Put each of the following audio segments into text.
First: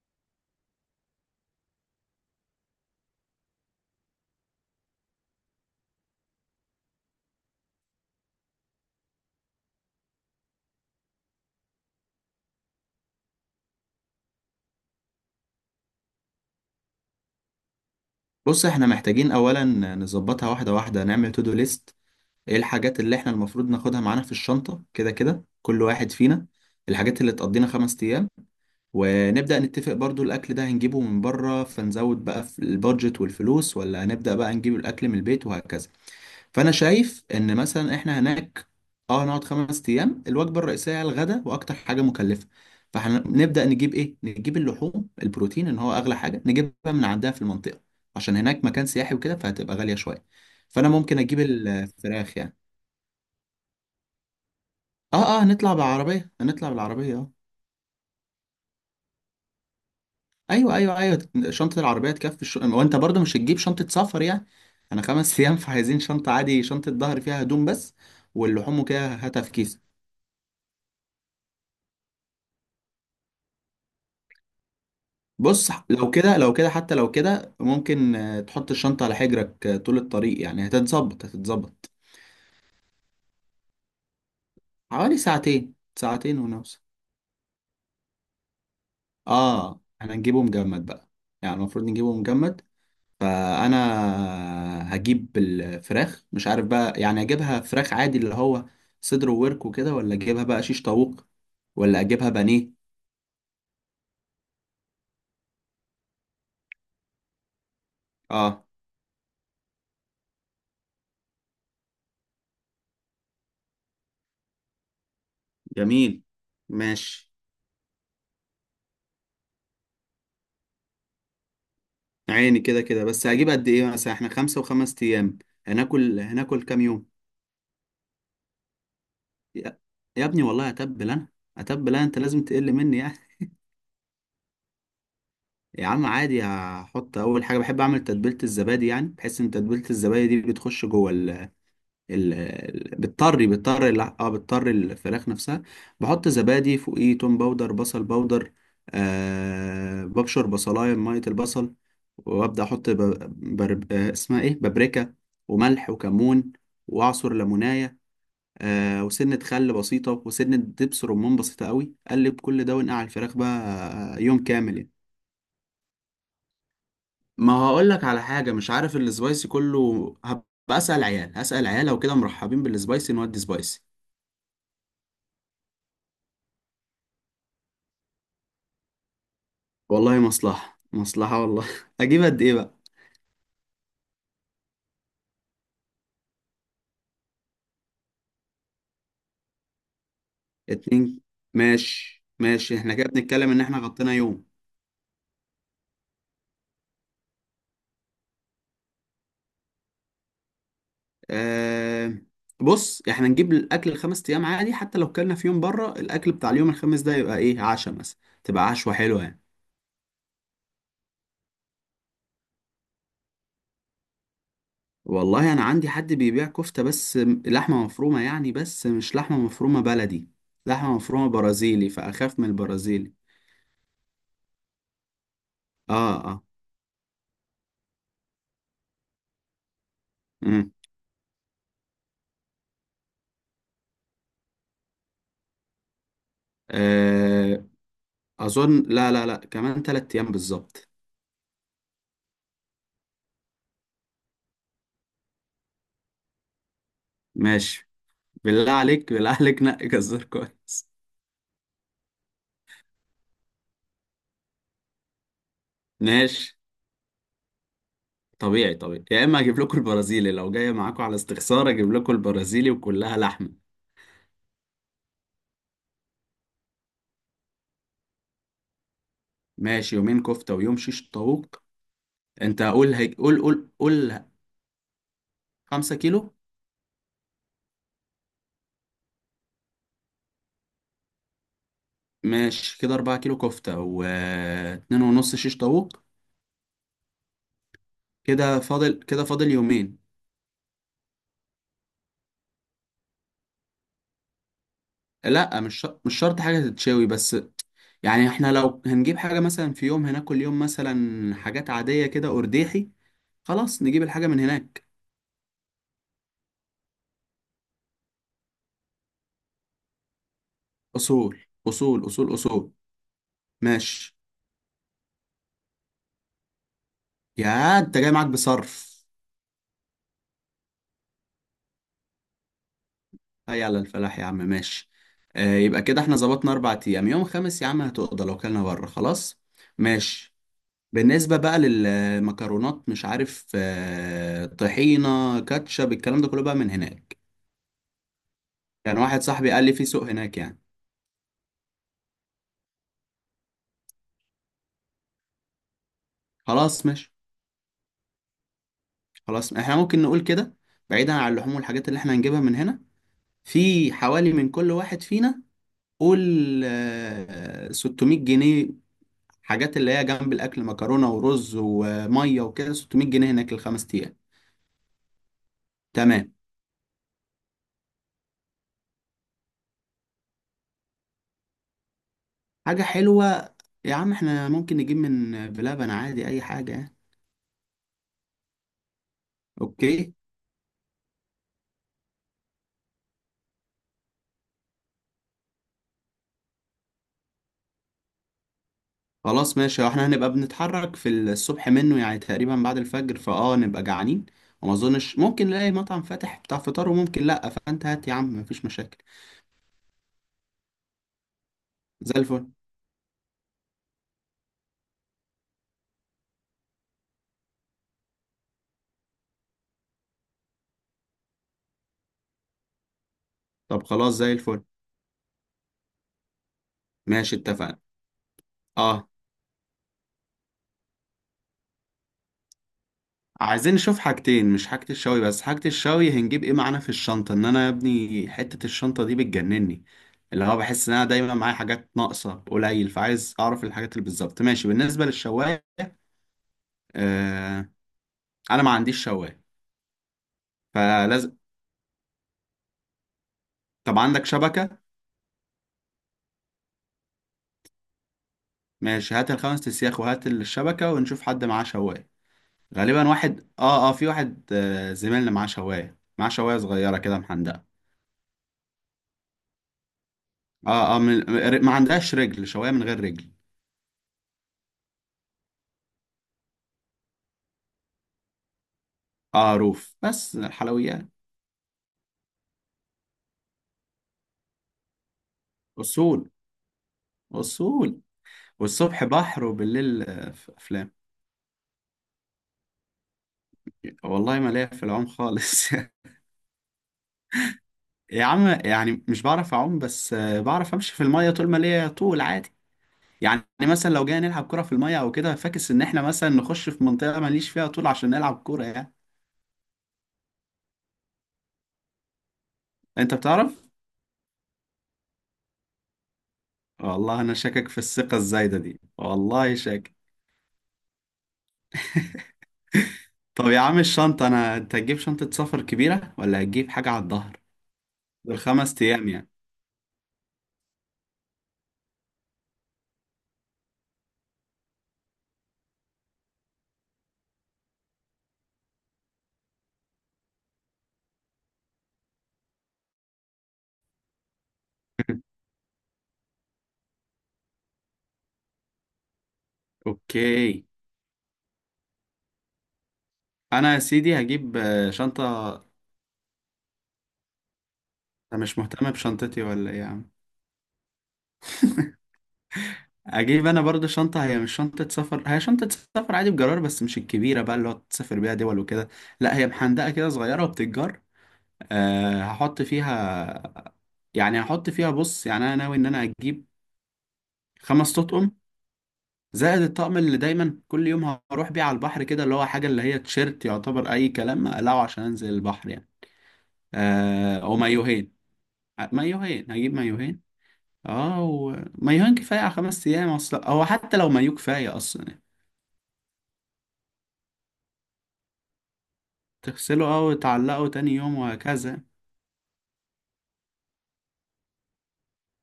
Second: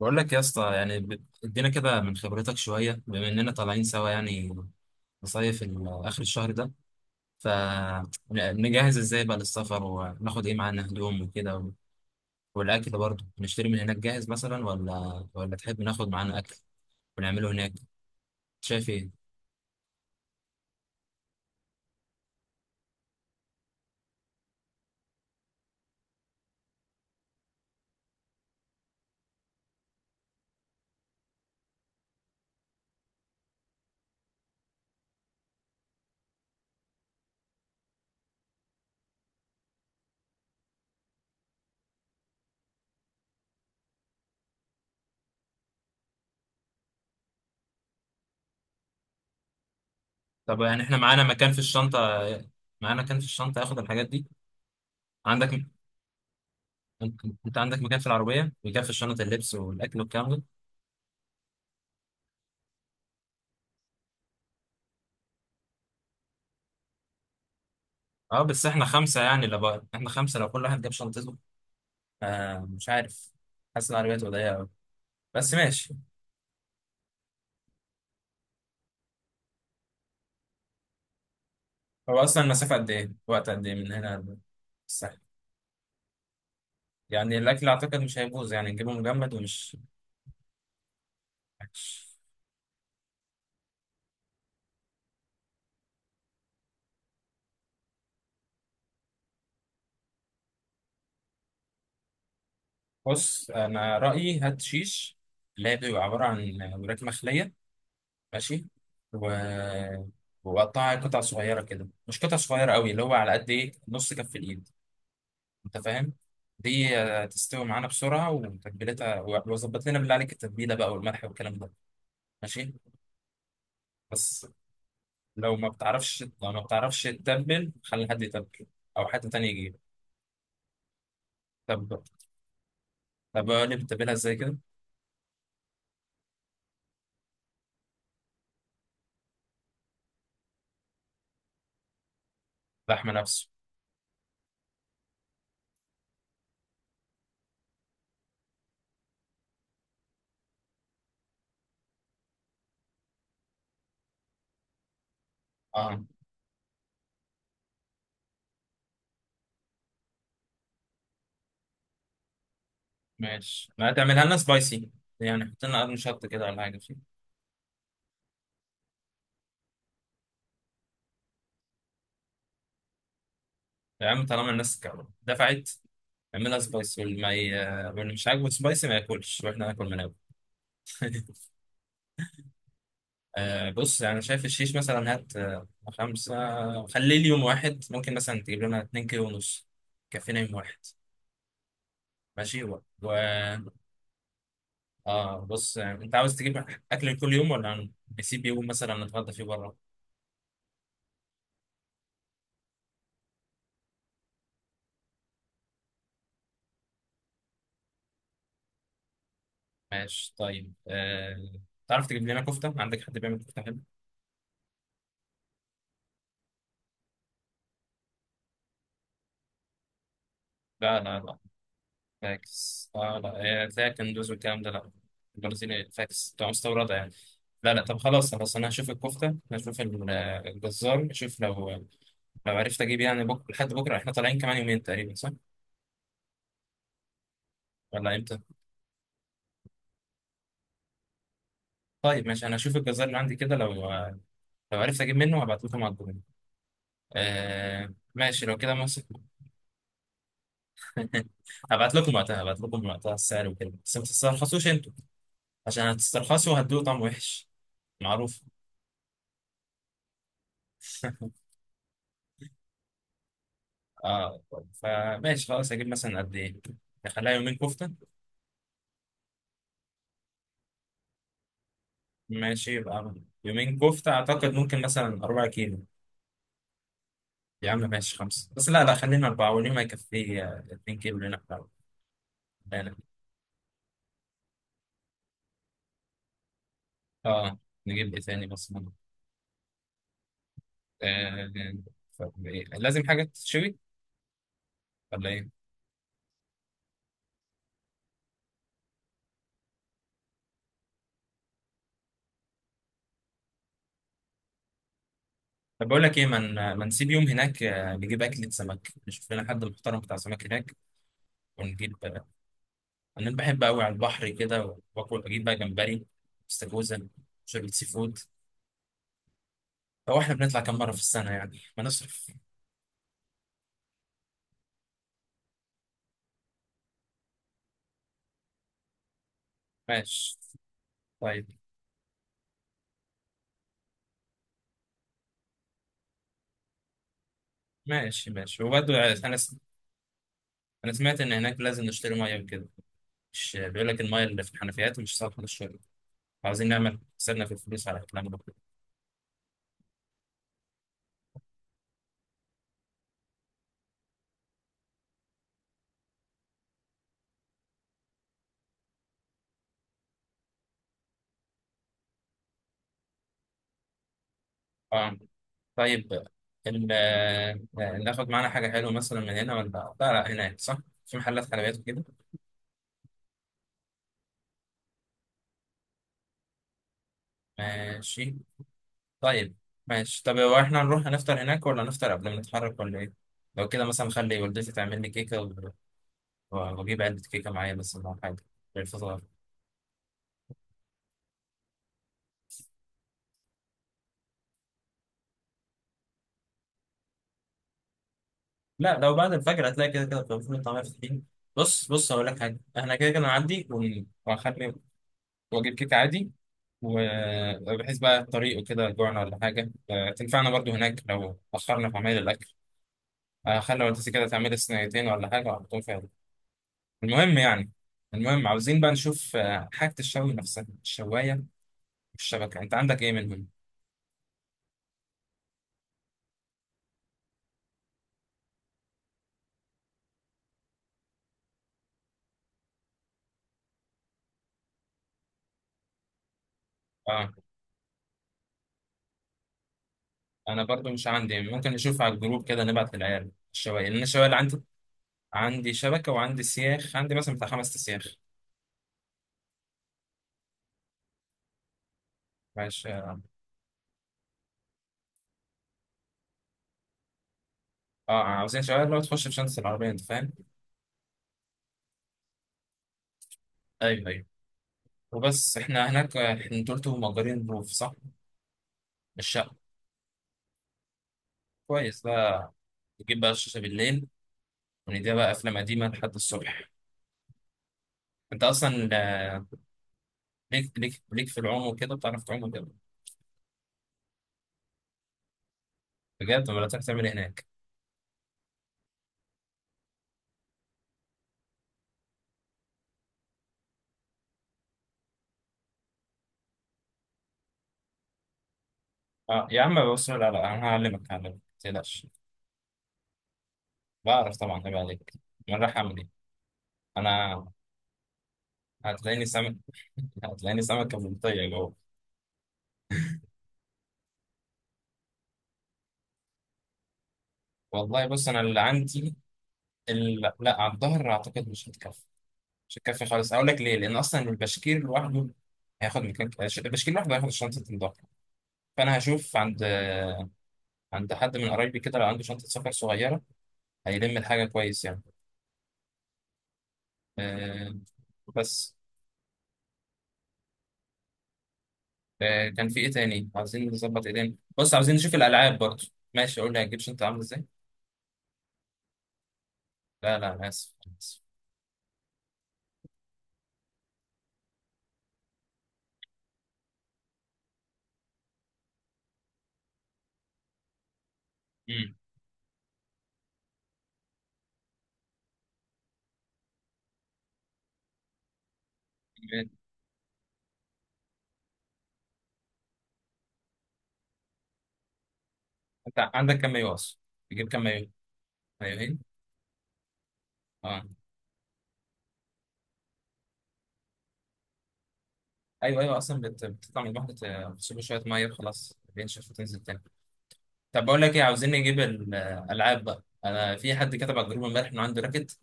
بقول لك يا اسطى، يعني ادينا كده من خبرتك شويه، بما اننا طالعين سوا يعني نصيف اخر الشهر ده. فنجهز ازاي بقى للسفر، وناخد ايه معانا، هدوم وكده والاكل برضه؟ نشتري من هناك جاهز مثلا، ولا تحب ناخد معانا اكل ونعمله هناك؟ بص، احنا شايف ايه؟ محتاجين اولا نظبطها واحده واحده. نعمل تو دو ليست، ايه الحاجات اللي احنا المفروض ناخدها معانا في الشنطه كده كده كل واحد فينا الحاجات اللي تقضينا 5 ايام. ونبدا نتفق برضو، الاكل ده هنجيبه من بره فنزود بقى في البادجت والفلوس، ولا هنبدا بقى نجيب الاكل من البيت وهكذا. فانا شايف ان مثلا احنا هناك اه هنقعد 5 ايام، الوجبه الرئيسيه على الغداء واكتر حاجه مكلفه. فهنبدا نجيب ايه، نجيب اللحوم، البروتين ان هو اغلى حاجه نجيبها من عندها في المنطقه، عشان هناك مكان سياحي وكده فهتبقى غاليه شويه. طب يعني فانا احنا ممكن اجيب الفراخ يعني. معانا مكان في الشنطه اخد الحاجات دي. اه اه، عندك م- هنطلع بالعربيه، هنطلع بالعربيه انت اه. أنت عندك مكان في العربيه، مكان في الشنطه، اللبس والاكل والكلام ده. ايوه ايوه ايوه، شنطه العربيه تكفي وانت برضو مش هتجيب شنطه سفر يعني، انا 5 ايام فعايزين شنطه عادي، شنطه ظهر فيها هدوم بس. اه، بس واللحوم احنا وكده خمسه هاتها يعني في لو كيس. بقى. احنا خمسه، لو كل واحد جاب شنطته. آه، مش عارف. حاسس ان العربية تبقى ضيقة أوي، بس بص ماشي. لو كده لو كده حتى لو كده ممكن آه، تحط الشنطة على حجرك آه، طول الطريق، يعني هتتظبط هتتظبط. هو أصلا المسافة قد إيه؟ وقت قد إيه من هنا الساحل؟ حوالي ساعتين ساعتين ونوصل. يعني الأكل أعتقد مش هيبوظ، يعني نجيبه مجمد، ومش اه، احنا هنجيبه مجمد بقى. يعني المفروض مش- نجيبه مجمد. فانا هجيب الفراخ، مش عارف بقى يعني اجيبها فراخ عادي اللي هو صدر وورك وكده، ولا اجيبها بقى شيش طاووق، ولا اجيبها بانيه. بص أنا رأيي هات شيش، اللي هي بتبقى عبارة عن وراك مخلية. اه. ماشي. و... وقطعها قطع صغيرة كده، مش قطع صغيرة أوي، اللي هو على قد إيه نص كف الإيد، أنت فاهم؟ جميل. دي ماشي. تستوي معانا بسرعة وتتبيلتها، وظبط لنا بالله عليك التتبيلة بقى، والملح والكلام ده. عيني ماشي؟ كده كده، بس هجيب قد ايه؟ مثلا احنا بس 5 و5 ايام. لو ما هناكل بتعرفش لو ما هناكل كام بتعرفش يوم. تتبل، خلي حد يتبل، او حد تاني يجيب. يا يا ابني، والله اتبل انا، طب اتبل انا انت لازم تقل مني يعني. طب اقول لي بتتبلها ازاي كده. يا عم عادي، هحط اول حاجه بحب اعمل تتبيله الزبادي، يعني بحس ان تتبيله الزبادي دي بتخش جوه ال لحمه بتطري نفسه، بتطري الع- اه بتطري الفراخ نفسها. بحط زبادي فوقيه، توم باودر، بصل باودر، آه ببشر بصلايه بميه البصل. وابدا احط ب... بر... آه اسمها ايه، بابريكا، وملح، اه. وكمون، واعصر ليمونايه. آه، وسنة خل بسيطة، وسنة دبس رمان بسيطة قوي، قلب كل ده ونقع الفراخ بقى. ماشي، ما آه، تعملها لنا يوم كامل يعني. سبايسي يعني، حط لنا قرن شطه كده ولا حاجه فيه. ما هقول لك على حاجة، مش عارف السبايسي كله هبقى. أسأل عيال، هسأل عيال، لو كده مرحبين بالسبايسي نودي سبايسي. يا عم طالما الناس دفعت، اعملها سبايسي، واللي مش عاجبه سبايسي ما ياكلش، واحنا ناكل من أول. والله مصلحة مصلحة والله أجيب قد إيه بقى؟ آه بص، يعني شايف الشيش مثلا، هات خمسة، خليه اليوم واحد، ممكن مثلا تجيب لنا اتنين كيلو ونص، كفينا يوم واحد. اتنين. ماشي ماشي. ماشي، احنا كده بنتكلم إن احنا غطينا يوم. اه بص، يعني انت عاوز تجيب اكل كل يوم، ولا نسيب يوم مثلا نتغدى فيه بره؟ آه، بص احنا نجيب الأكل الخمس أيام عادي، حتى لو كلنا في يوم بره، الأكل بتاع اليوم الخامس ده يبقى إيه عشاء مثلا، تبقى عشوة حلوة يعني. ماشي، طيب. تعرف تجيب لنا كفته؟ عندك حد بيعمل كفته حلو؟ والله انا عندي حد بيبيع كفتة، بس م- لحمة مفرومة يعني، بس مش لحمة مفرومة بلدي، لحمة لا لا مفرومة لا، برازيلي، فاخاف من فاكس، البرازيلي. لا، تلاقي كندوز والكلام ده، لا. البرازيلي اه فاكس اه. تبقى مستورده يعني. لا لا، طب خلاص خلاص انا هشوف الكفته، هشوف امم الجزار، اشوف لو لو عرفت اجيب يعني بكره، لحد بكره احنا طالعين كمان يومين تقريبا صح، آه، ولا امتى؟ اظن لا لا لا، كمان 3 ايام بالظبط. طيب ماشي، انا هشوف الجزار اللي عندي كده، لو عرفت اجيب منه هبعت لكم على الجروب. ماشي. آه ماشي، لو بالله كده ماشي. عليك، بالله عليك نقي جزار كويس. هبعت لكم وقتها السعر وكده، بس ما تسترخصوش انتوا، عشان ماشي. هتسترخصوا هتدوقوا طعم وحش معروف. طبيعي طبيعي، يا اما اجيب لكم البرازيلي لو جاي معاكم على استخسار اجيب لكم البرازيلي، وكلها لحمة. اه طيب، فماشي خلاص، هجيب مثلا قد ايه؟ نخليها يومين كفتة. ماشي، يومين كفتة ويوم شيش طاووق. انت ماشي، قول يبقى هيك، قول قول يومين كفتة، قول. اعتقد ممكن مثلا 4 كيلو. 5 كيلو. يا عم ماشي، خمسة بس لا لا، خلينا أربعة واليوم هيكفي 2 كيلو لنا إحنا. ماشي لا، كده، 4 كيلو كفتة واتنين ونص شيش طاووق. اه. نجيب ايه تاني كده مثلا؟ فاضل كده فاضل يومين. آه، طب إيه؟ لازم حاجة تشوي ولا ايه؟ لأ، مش شرط حاجة تتشوي، بس يعني احنا لو هنجيب حاجة مثلا في يوم هناكل يوم مثلا حاجات عادية كده أرديحي، خلاص نجيب الحاجة من هناك. طب بقول لك ايه، ما نسيب يوم هناك، نجيب اكلة سمك، نشوف لنا حد محترم بتاع سمك هناك، أصول ونجيب أصول آه، أصول. أصول. انا بحب قوي على ماشي، البحر كده، واكل، اجيب بقى جمبري، استاكوزا، شوربة يا سي أنت جاي فود. معاك بصرف. هو احنا بنطلع كام مرة في السنة يعني، ما نصرف. هيا على الفلاح يا عم، ماشي. آه، يبقى كده احنا ظبطنا 4 أيام، يوم خامس يا عم هتقضى لو كلنا بره خلاص. ماشي. ماشي بالنسبة طيب، بقى للمكرونات، مش عارف آه، طحينة كاتشب الكلام ده كله بقى من هناك. ماشي ماشي، وبرضه يعني واحد انا صاحبي س... قال لي في سوق هناك يعني. انا سمعت ان هناك لازم نشتري ميه وكده، مش بيقول لك الميه اللي في الحنفيات مش صالحة للشرب، عاوزين خلاص نعمل ماشي، حسابنا في الفلوس على الكلام ده. خلاص احنا ممكن نقول كده. بعيدا عن اللحوم والحاجات اللي احنا هنجيبها من هنا، في حوالي من كل واحد فينا، قول آه، 600 جنيه. حاجات اللي هي جنب الأكل، مكرونة ورز ومية وكده، 600 جنيه هناك ال5 أيام. اه طيب. تمام. ناخد معانا حاجة حلوة مثلا من هنا ولا، لا لا هناك، صح؟ في محلات حلويات وكده. حاجة حلوة، يا عم احنا ممكن نجيب من بلبن عادي أي حاجة يعني. ماشي طيب. اوكي. ماشي، طب هو احنا نروح نفطر هناك، ولا نفطر قبل ما نتحرك، ولا ايه؟ لو كده مثلا، خلي والدتي تعمل لي كيكة واجيب علبة كيكة معايا بس، ولا حاجة للفطار. خلاص ماشي، احنا هنبقى بنتحرك في الصبح منه يعني تقريبا بعد الفجر، فاه نبقى جعانين وما اظنش ممكن نلاقي مطعم فاتح بتاع فطار، وممكن لا، فانت هات يا عم مفيش لا، مشاكل. لو بعد الفجر هتلاقي كده كده كان فول وطعمية فاتحين. بص بص، زي هقول لك الفل. حاجة، احنا كده كده نعدي وهخلي واجيب كيكة عادي، وبحيث بقى الطريق وكده جوعنا ولا حاجة، تنفعنا برضو هناك لو أخرنا في عمايل الأكل، طب خلي والدتي خلاص، كده زي تعمل الفل. صينيتين ولا حاجة وأحطهم فيها. ماشي المهم يعني اتفقنا. المهم عاوزين بقى اه، نشوف حاجة الشوي نفسها، الشواية والشبكة، أنت عندك إيه منهم؟ عايزين نشوف حاجتين، مش حاجة الشوي بس، حاجة الشوي هنجيب ايه معانا في الشنطة، ان انا يا ابني حتة الشنطة دي بتجنني، اللي هو بحس ان انا دايما معايا حاجات ناقصة قليل، فعايز اعرف الحاجات اللي بالظبط. ماشي، بالنسبة للشواية. آه، آه. انا ما عنديش شواية. أنا برضو مش فلازم. عندي، ممكن نشوف على الجروب كده، نبعت للعيال الشواية، طب لأن الشواية عندك اللي عندي، شبكة. عندي شبكة وعندي سياخ، عندي مثلا بتاع خمس سياخ. ماشي، هات الخمس تسياخ وهات الشبكة ونشوف حد معاه شواية. ماشي. غالبا واحد اه اه في واحد آه زميلنا معاه شواية، معاه شواية صغيرة كده محندقة. عاوزين شواية اللي هو تخش في شنطة العربية، أنت فاهم؟ اه اه، ما عندهاش رجل شواية، من غير رجل. أيوه أيوه. وبس احنا هناك، آه، احنا انتوا قلتوا مأجرين روف، صح؟ الشقة. اه، روف بس الحلويات. كويس بقى، نجيب بقى الشاشة بالليل، ونديها بقى أفلام قديمة لحد أصول الصبح. أصول. أنت أصلا والصبح بحر، آه، وبالليل آه، ليك أفلام. ليك ليك في العوم وكده، بتعرف تعوم وكده؟ والله ما ليا في العوم خالص بجد؟ ولا تعرف تعمل إيه هناك؟ يا عم يعني مش بعرف أعوم، بس آه بعرف أمشي في المية طول ما ليا طول عادي. يعني مثلا لو جينا نلعب كرة في المية او كده، فاكس ان احنا مثلا نخش في منطقة ماليش فيها طول عشان نلعب كورة يعني. أه يا عم بص، لا لا، أنا هعلمك هعلمك ما تقلقش. انت بتعرف. بعرف طبعا، عيب عليك. أنا رايح أعمل إيه؟ والله انا أنا شاكك في الثقة الزايدة دي، هتلاقيني والله سمك. شاكك. هتلاقيني سمكة بلطية جوه. طب يا عم الشنطة انا، انت هتجيب شنطة سفر كبيرة ولا هتجيب حاجة على الظهر؟ والله بص، أنا اللي ال5 ايام عندي يعني. اللي... لا، على الظهر أعتقد مش هتكفي، مش هتكفي خالص، أقول لك ليه، لأن أصلا البشكير لوحده هياخد مكان، البشكير لوحده هياخد شنطة الظهر، فأنا هشوف عند حد من قرايبي كده، لو عنده شنطة سفر صغيرة هيلم الحاجة كويس يعني. آه بس. اوكي. آه، كان في إيه تاني؟ عايزين انا يا نظبط إيه سيدي تاني؟ هجيب بص آه، عايزين نشوف الألعاب شنطة. برضه. ماشي، قول لي هتجيب شنطة عاملة إزاي. انا مش مهتم بشنطتي ولا ايه يا عم. لا لا، أنا آسف أنا آسف. اجيب انا برضه شنطة، هي مش شنطة سفر، هي شنطة سفر عادي بجرار، بس مش الكبيرة بقى اللي هو تسافر بيها دول وكده، لا هي محندقة كده صغيرة وبتتجر. مم. أه هحط فيها. يعني هحط فيها، بص يعني انا ناوي ان انا اجيب 5 تطقم، زائد الطقم اللي دايما كل يوم هروح بيه على البحر كده، اللي هو حاجه اللي هي تيشيرت يعتبر اي كلام اقلعه عشان انزل البحر يعني. أنت عندك كام مايو أصلا؟ أه، تجيب او كام مايو؟ مايوهين. آه، مايوهين. مايوهين، هجيب مايوهين. أه. اه، ومايوهين كفايه على 5 ايام اصلا، او حتى لو مايو كفايه اصلا يعني. أيوه أيوه، أصلا بتطلع من الواحدة تغسله شوية مية خلاص بينشف وتنزل تاني. تغسله او تعلقه طب تاني بقول لك يوم إيه، عاوزين نجيب وهكذا. الألعاب بقى، أنا في حد كتب على الجروب إمبارح إنه عنده راكت،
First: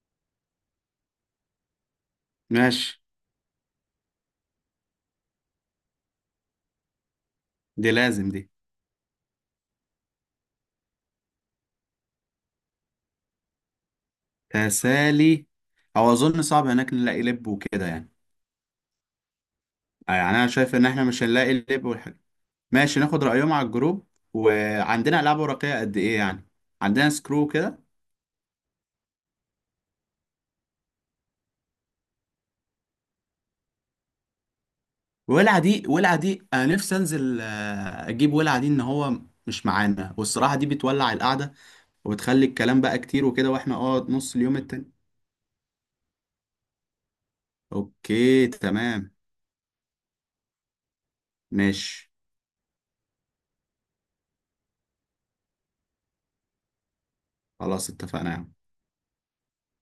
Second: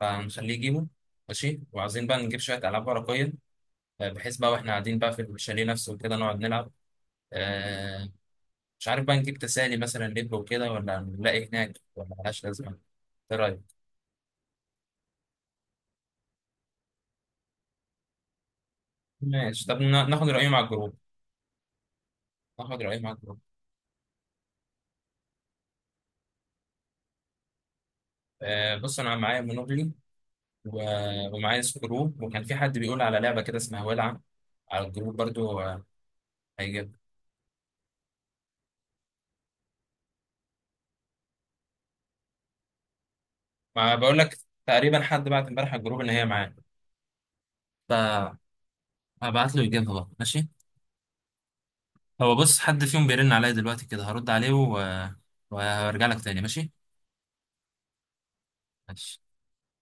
فهنخليه يجيبه. ماشي، وعايزين بقى نجيب شوية ألعاب ماشي. ورقية، بحيث بقى واحنا قاعدين بقى في الشاليه نفسه وكده نقعد نلعب. دي آه، لازم دي. مش عارف بقى، نجيب تسالي مثلا لب وكده، ولا نلاقي هناك، ولا ملهاش لازمه؟ ايه رايك؟ تسالي. او اظن صعب هناك نلاقي لب وكده يعني. ماشي، طب ناخد يعني انا رايهم على شايف ان الجروب. احنا مش هنلاقي اللب والحاجة. ناخد ماشي، رايهم على ناخد الجروب رأيهم على الجروب. وعندنا ألعاب ورقية قد ايه يعني، عندنا سكرو كده. بص، انا معايا مونوبلي ومعايا سكرو، وكان في حد بيقول على لعبه كده اسمها ولعه على الجروب ولع برضو، دي، ولع دي انا نفسي هيجيب. انزل آه، اجيب ولع دي، ان هو مش معانا، والصراحة دي بتولع القعدة، وبتخلي الكلام بقى كتير وكده واحنا ما اه بقول نص لك اليوم التاني. تقريبا حد بعت امبارح على الجروب ان هي معاه، فهبعت اوكي تمام. له يجيبها بقى. ماشي. ماشي هو بص، حد فيهم بيرن عليا دلوقتي كده، هرد عليه وهرجع لك تاني. ماشي. خلاص اتفقنا يا عم. ماشي.